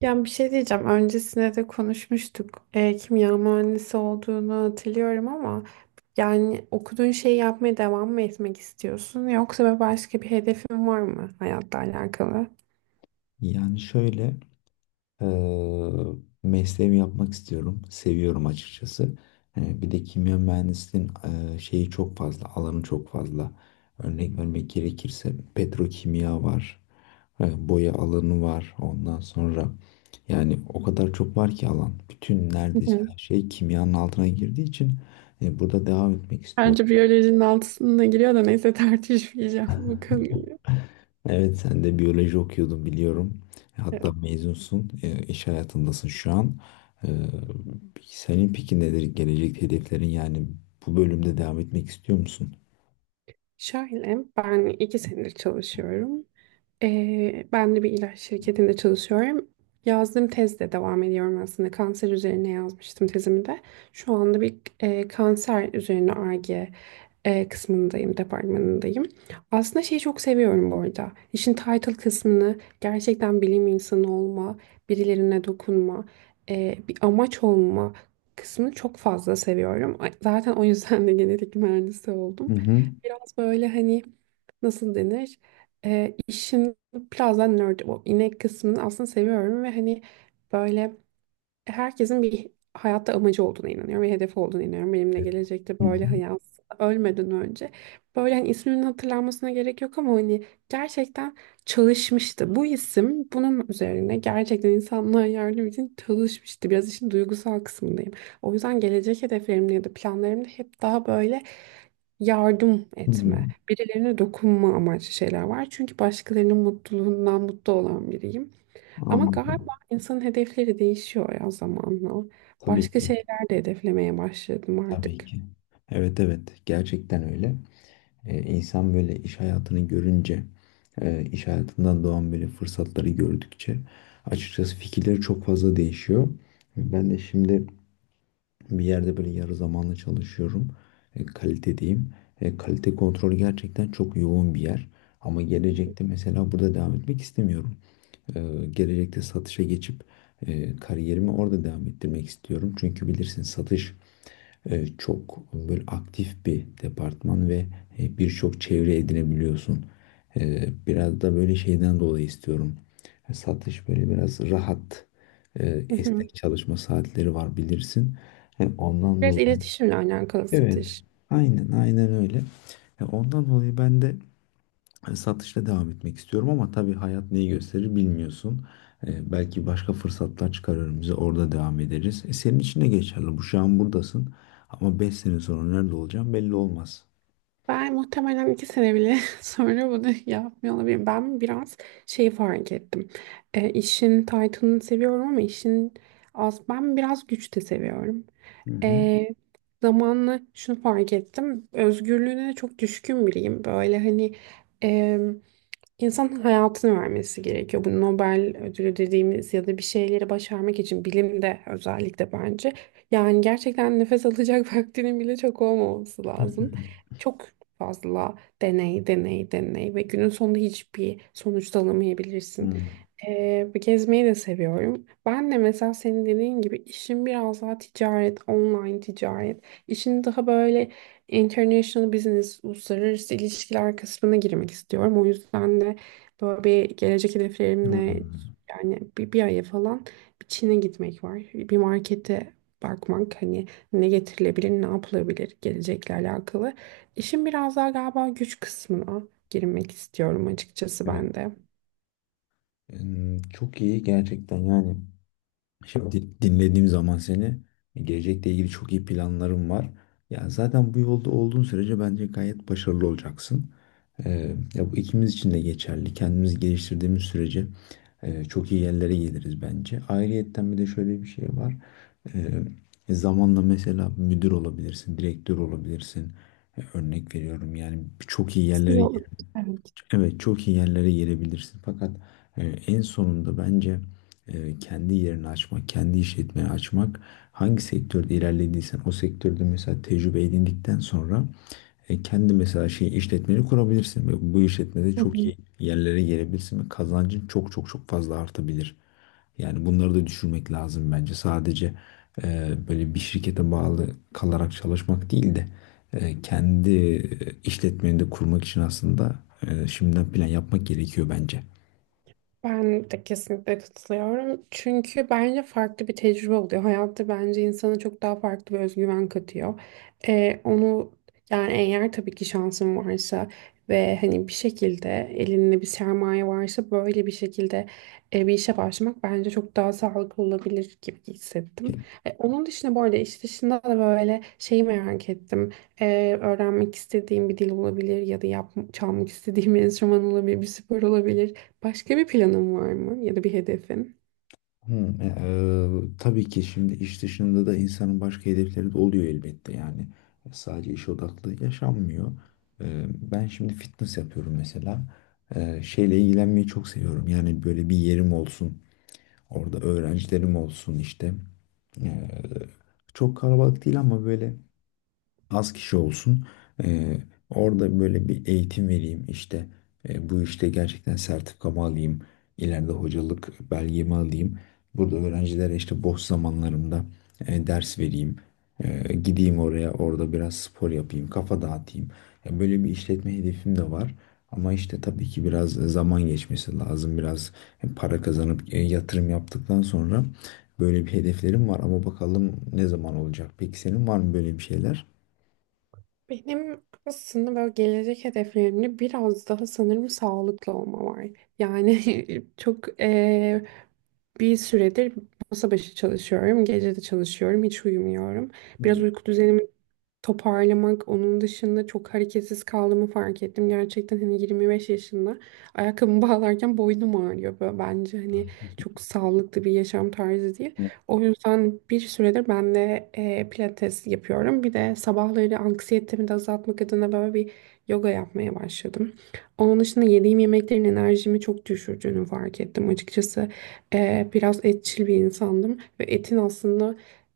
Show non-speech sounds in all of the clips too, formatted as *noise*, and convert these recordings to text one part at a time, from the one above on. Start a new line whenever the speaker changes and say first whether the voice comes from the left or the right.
right: Ya bir şey diyeceğim. Öncesinde de konuşmuştuk. Kimya mühendisi olduğunu hatırlıyorum ama yani okuduğun şeyi yapmaya devam mı etmek istiyorsun yoksa başka bir hedefin var mı hayatla alakalı?
left: Yani şöyle eee mesleğimi yapmak istiyorum. Seviyorum açıkçası. Hani bir de kimya mühendisliğin, şeyi çok fazla, alanı çok fazla. Örnek vermek gerekirse petrokimya var. Boya alanı var. Ondan sonra yani o kadar çok var ki alan. Bütün
right: Hı
left: neredeyse
right: hı.
left: her şey kimyanın altına girdiği için burada devam etmek istiyorum.
right: Bence biyolojinin altısına giriyor da neyse tartışmayacağım bu konuyu.
left: Evet, sen de biyoloji okuyordun biliyorum. Hatta
right: Evet.
left: mezunsun, iş hayatındasın şu an. E, Senin peki nedir gelecek hedeflerin, yani bu bölümde devam etmek istiyor musun?
right: Şöyle, ben iki senedir çalışıyorum. Ben de bir ilaç şirketinde çalışıyorum. Yazdığım tezde devam ediyorum aslında. Kanser üzerine yazmıştım tezimi de. Şu anda bir e, kanser üzerine ar e, kısmındayım, departmanındayım. Aslında şeyi çok seviyorum bu arada. İşin title kısmını, gerçekten bilim insanı olma, birilerine dokunma, bir amaç olma kısmını çok fazla seviyorum. Zaten o yüzden de genetik mühendisi
left: Hı
right: oldum.
left: hı.
right: Biraz böyle hani, nasıl denir? İşin biraz da nerd, o inek kısmını aslında seviyorum ve hani böyle herkesin bir hayatta amacı olduğuna inanıyorum ve hedefi olduğuna inanıyorum. Benimle gelecekte
left: Hı
right: böyle
left: hı.
right: hayat, ölmeden önce böyle hani isminin hatırlanmasına gerek yok ama hani gerçekten çalışmıştı. Bu isim bunun üzerine gerçekten insanlığa yardım için çalışmıştı. Biraz işin duygusal kısmındayım. O yüzden gelecek hedeflerimde ya da planlarımda hep daha böyle yardım
left: Hı hı.
right: etme, birilerine dokunma amaçlı şeyler var. Çünkü başkalarının mutluluğundan mutlu olan biriyim. Ama
left: Anladım.
right: galiba insanın hedefleri değişiyor ya zamanla.
left: Tabii
right: Başka
left: ki.
right: şeyler de hedeflemeye başladım
left: Tabii
right: artık.
left: ki. Evet, evet, gerçekten öyle. E, insan böyle iş hayatını görünce, iş hayatından doğan böyle fırsatları gördükçe açıkçası fikirleri çok fazla değişiyor. Ben de şimdi bir yerde böyle yarı zamanlı çalışıyorum. Kalite diyeyim. Kalite kontrolü gerçekten çok yoğun bir yer. Ama gelecekte mesela burada devam etmek istemiyorum. Gelecekte satışa geçip kariyerimi orada devam ettirmek istiyorum. Çünkü bilirsin, satış çok böyle aktif bir departman ve birçok çevre edinebiliyorsun. Biraz da böyle şeyden dolayı istiyorum. Satış böyle biraz rahat, e,
right: Hı hı.
left: esnek çalışma saatleri var bilirsin. Ondan
right: Biraz
left: dolayı,
right: iletişimle alakalı
left: evet,
right: satış.
left: aynen aynen öyle. Ondan dolayı ben de hani satışla devam etmek istiyorum, ama tabii hayat neyi gösterir bilmiyorsun. Belki başka fırsatlar çıkarır, bize orada devam ederiz. Senin için de geçerli. Bu şu an buradasın ama 5 sene sonra nerede olacağım belli olmaz.
right: Ben muhtemelen iki sene bile *laughs* sonra bunu yapmıyor olabilirim. Ben biraz şey fark ettim. İşin title'ını seviyorum ama işin az. Ben biraz güç de seviyorum.
left: Hı hı.
right: E, Zamanla şunu fark ettim. Özgürlüğüne de çok düşkün biriyim. Böyle hani, İnsanın hayatını vermesi gerekiyor. Bu Nobel ödülü dediğimiz ya da bir şeyleri başarmak için bilimde özellikle bence. Yani gerçekten nefes alacak *laughs* vaktinin bile çok olmaması lazım.
left: *laughs*
right: Çok fazla deney, deney, deney ve günün sonunda hiçbir sonuç da alamayabilirsin.
left: Hmm.
right: Gezmeyi de seviyorum. Ben de mesela senin dediğin gibi işim biraz daha ticaret, online ticaret. İşin daha böyle International Business, uluslararası ilişkiler kısmına girmek istiyorum. O yüzden de böyle bir gelecek hedeflerimle
left: Hmm.
right: yani bir aya falan bir Çin'e gitmek var. Bir markete bakmak, hani ne getirilebilir, ne yapılabilir gelecekle alakalı. İşin biraz daha galiba güç kısmına girmek istiyorum açıkçası
left: Evet.
right: ben de.
left: Çok iyi gerçekten, yani. Şimdi dinlediğim zaman seni, gelecekle ilgili çok iyi planlarım var. Ya zaten bu yolda olduğun sürece bence gayet başarılı olacaksın. Ya bu ikimiz için de geçerli. Kendimizi geliştirdiğimiz sürece çok iyi yerlere geliriz bence. Ayrıyetten bir de şöyle bir şey var. Ee, Zamanla mesela müdür olabilirsin, direktör olabilirsin. Örnek veriyorum, yani çok iyi yerlere
right: Şey olur. Evet.
left: evet, çok iyi yerlere gelebilirsin. Fakat en sonunda bence kendi yerini açmak, kendi işletmeyi açmak, hangi sektörde ilerlediysen o sektörde mesela tecrübe edindikten sonra kendi mesela şey işletmeni kurabilirsin, ve bu işletmede
right: Hı
left: çok
right: hı.
left: iyi yerlere gelebilirsin ve kazancın çok çok çok fazla artabilir. Yani bunları da düşürmek lazım bence. Sadece böyle bir şirkete bağlı kalarak çalışmak değil de kendi işletmeni de kurmak için aslında şimdiden plan yapmak gerekiyor bence.
right: Ben de kesinlikle katılıyorum. Çünkü bence farklı bir tecrübe oluyor. Hayatta bence insana çok daha farklı bir özgüven katıyor. Onu yani eğer tabii ki şansın varsa ve hani bir şekilde elinde bir sermaye varsa böyle bir şekilde bir işe başlamak bence çok daha sağlıklı olabilir gibi hissettim. Onun dışında bu arada iş dışında da böyle şeyi merak ettim. Öğrenmek istediğim bir dil olabilir ya da çalmak istediğim bir enstrüman olabilir, bir spor olabilir. Başka bir planın var mı ya da bir hedefin?
left: Tabii ki, şimdi iş dışında da insanın başka hedefleri de oluyor elbette, yani sadece iş odaklı yaşanmıyor. E, ben şimdi fitness yapıyorum mesela. Şeyle ilgilenmeyi çok seviyorum, yani böyle bir yerim olsun, orada öğrencilerim olsun işte. E, Çok kalabalık değil, ama böyle az kişi olsun. Eee, Orada böyle bir eğitim vereyim işte. Bu işte gerçekten sertifikamı alayım, ileride hocalık belgemi alayım. Burada öğrencilere işte boş zamanlarımda ders vereyim. Gideyim oraya, orada biraz spor yapayım. Kafa dağıtayım. Ya böyle bir işletme hedefim de var. Ama işte tabii ki biraz zaman geçmesi lazım. Biraz para kazanıp yatırım yaptıktan sonra böyle bir hedeflerim var. Ama bakalım ne zaman olacak. Peki senin var mı böyle bir şeyler?
right: Benim aslında böyle gelecek hedeflerimde biraz daha sanırım sağlıklı olma var. Yani *laughs* çok, bir süredir masa başı çalışıyorum. Gece de çalışıyorum. Hiç uyumuyorum. Biraz
left: Hı.
right: uyku düzenimi toparlamak, onun dışında çok hareketsiz kaldığımı fark ettim. Gerçekten hani 25 yaşında ayakkabımı *laughs* bağlarken boynum ağrıyor. Böyle bence hani çok sağlıklı bir yaşam tarzı değil. O yüzden bir süredir ben de pilates yapıyorum. Bir de sabahları anksiyetemi de azaltmak adına böyle bir yoga yapmaya başladım. Onun dışında yediğim yemeklerin enerjimi çok düşürdüğünü fark ettim açıkçası. Biraz etçil bir insandım ve etin aslında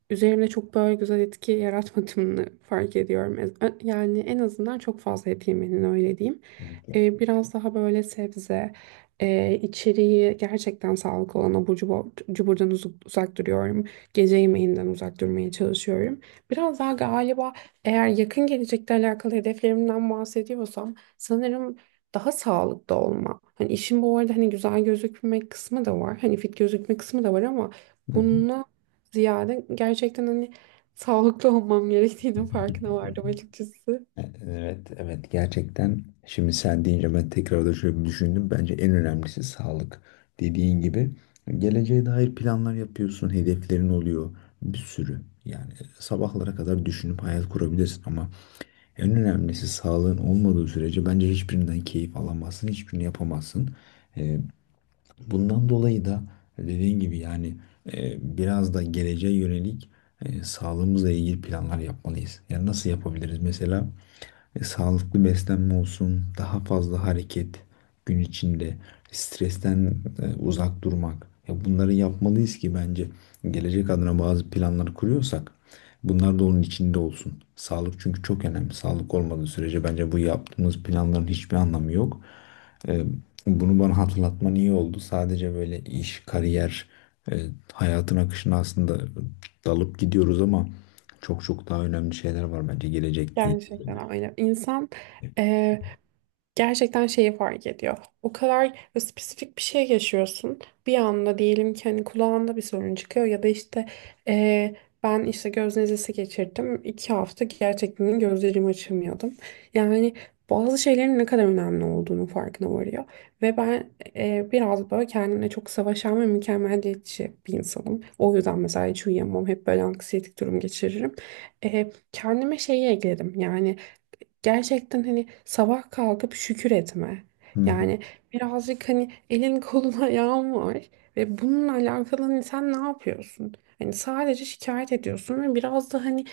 right: üzerimde çok böyle güzel etki yaratmadığını fark ediyorum. Yani en azından çok fazla et yemenin öyle diyeyim.
left: Kesinlikle.
right: Biraz daha böyle sebze, içeriği gerçekten sağlıklı olan abur cubur, cuburdan uzak duruyorum. Gece yemeğinden uzak durmaya çalışıyorum. Biraz daha galiba eğer yakın gelecekte alakalı hedeflerimden bahsediyorsam sanırım daha sağlıklı olma. Hani işin bu arada hani güzel gözükmek kısmı da var. Hani fit gözükme kısmı da var ama
left: Hı hı.
right: bununla ziyade gerçekten hani sağlıklı *laughs* olmam gerektiğinin farkına vardım açıkçası.
left: Evet, evet, gerçekten şimdi sen deyince ben tekrar da şöyle bir düşündüm. Bence en önemlisi sağlık. Dediğin gibi geleceğe dair planlar yapıyorsun, hedeflerin oluyor bir sürü. Yani sabahlara kadar düşünüp hayal kurabilirsin, ama en önemlisi sağlığın olmadığı sürece bence hiçbirinden keyif alamazsın, hiçbirini yapamazsın. Bundan dolayı da dediğin gibi, yani biraz da geleceğe yönelik sağlığımızla ilgili planlar yapmalıyız. Yani nasıl yapabiliriz? Mesela sağlıklı beslenme olsun, daha fazla hareket gün içinde, stresten uzak durmak. Ya bunları yapmalıyız ki bence gelecek adına bazı planlar kuruyorsak bunlar da onun içinde olsun. Sağlık çünkü çok önemli. Sağlık olmadığı sürece bence bu yaptığımız planların hiçbir anlamı yok. E, bunu bana hatırlatman iyi oldu. Sadece böyle iş, kariyer, e, hayatın akışına aslında dalıp gidiyoruz, ama çok çok daha önemli şeyler var bence gelecekte.
right: Gerçekten öyle. İnsan eee, gerçekten şeyi fark ediyor. O kadar böyle spesifik bir şey yaşıyorsun. Bir anda diyelim ki hani kulağında bir sorun çıkıyor ya da işte eee, ben işte göz nezlesi geçirdim. İki hafta gerçekten gözlerimi açamıyordum. Yani bazı şeylerin ne kadar önemli olduğunu farkına varıyor. Ve ben biraz böyle kendimle çok savaşan ve mükemmeliyetçi bir insanım. O yüzden mesela hiç uyuyamam. Hep böyle anksiyetik durum geçiririm. Kendime şeyi ekledim. Yani gerçekten hani sabah kalkıp şükür etme.
left: Hı hı.
right: Yani birazcık hani elin kolun ayağın *laughs* var ve bununla alakalı hani sen ne yapıyorsun? Hani sadece şikayet ediyorsun ve biraz da hani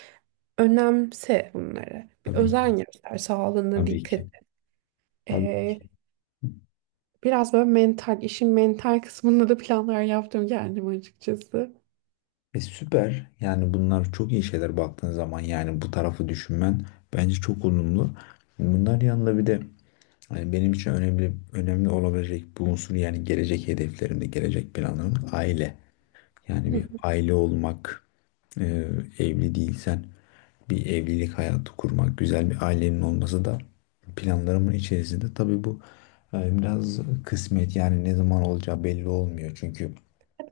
right: önemse bunları. Bir
left: Tabii ki.
right: özen göster, sağlığına
left: Tabii
right: dikkat
left: ki.
right: et.
left: Tabii ki.
right: Ee, Biraz böyle mental, işin mental kısmında da planlar yaptım kendim açıkçası.
left: E, süper. Yani bunlar çok iyi şeyler baktığın zaman, yani bu tarafı düşünmen bence çok olumlu. Bunlar yanında bir de hani benim için önemli önemli olabilecek bir unsur, yani gelecek hedeflerimde, gelecek planlarım aile. Yani bir
right: *laughs*
left: aile olmak, e, evli değilsen bir evlilik hayatı kurmak, güzel bir ailenin olması da planlarımın içerisinde. Tabii bu biraz kısmet, yani ne zaman olacağı belli olmuyor. Çünkü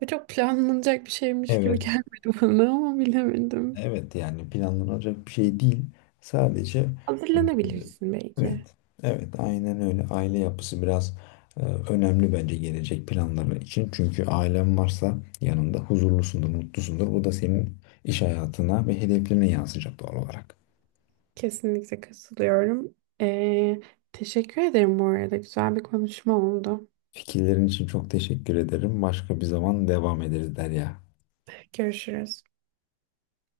right: Bu çok planlanacak bir şeymiş gibi
left: evet.
right: gelmedi bana ama bilemedim.
left: Evet, yani planlanacak bir şey değil. Sadece
right: Hazırlanabilirsin belki.
left: evet, evet, aynen öyle. Aile yapısı biraz önemli bence gelecek planları için. Çünkü ailen varsa yanında huzurlusundur, mutlusundur. Bu da senin iş hayatına ve hedeflerine yansıyacak doğal olarak.
right: Kesinlikle katılıyorum. Ee, Teşekkür ederim bu arada. Güzel bir konuşma oldu.
left: Fikirlerin için çok teşekkür ederim. Başka bir zaman devam ederiz, Derya.
right: Görüşürüz.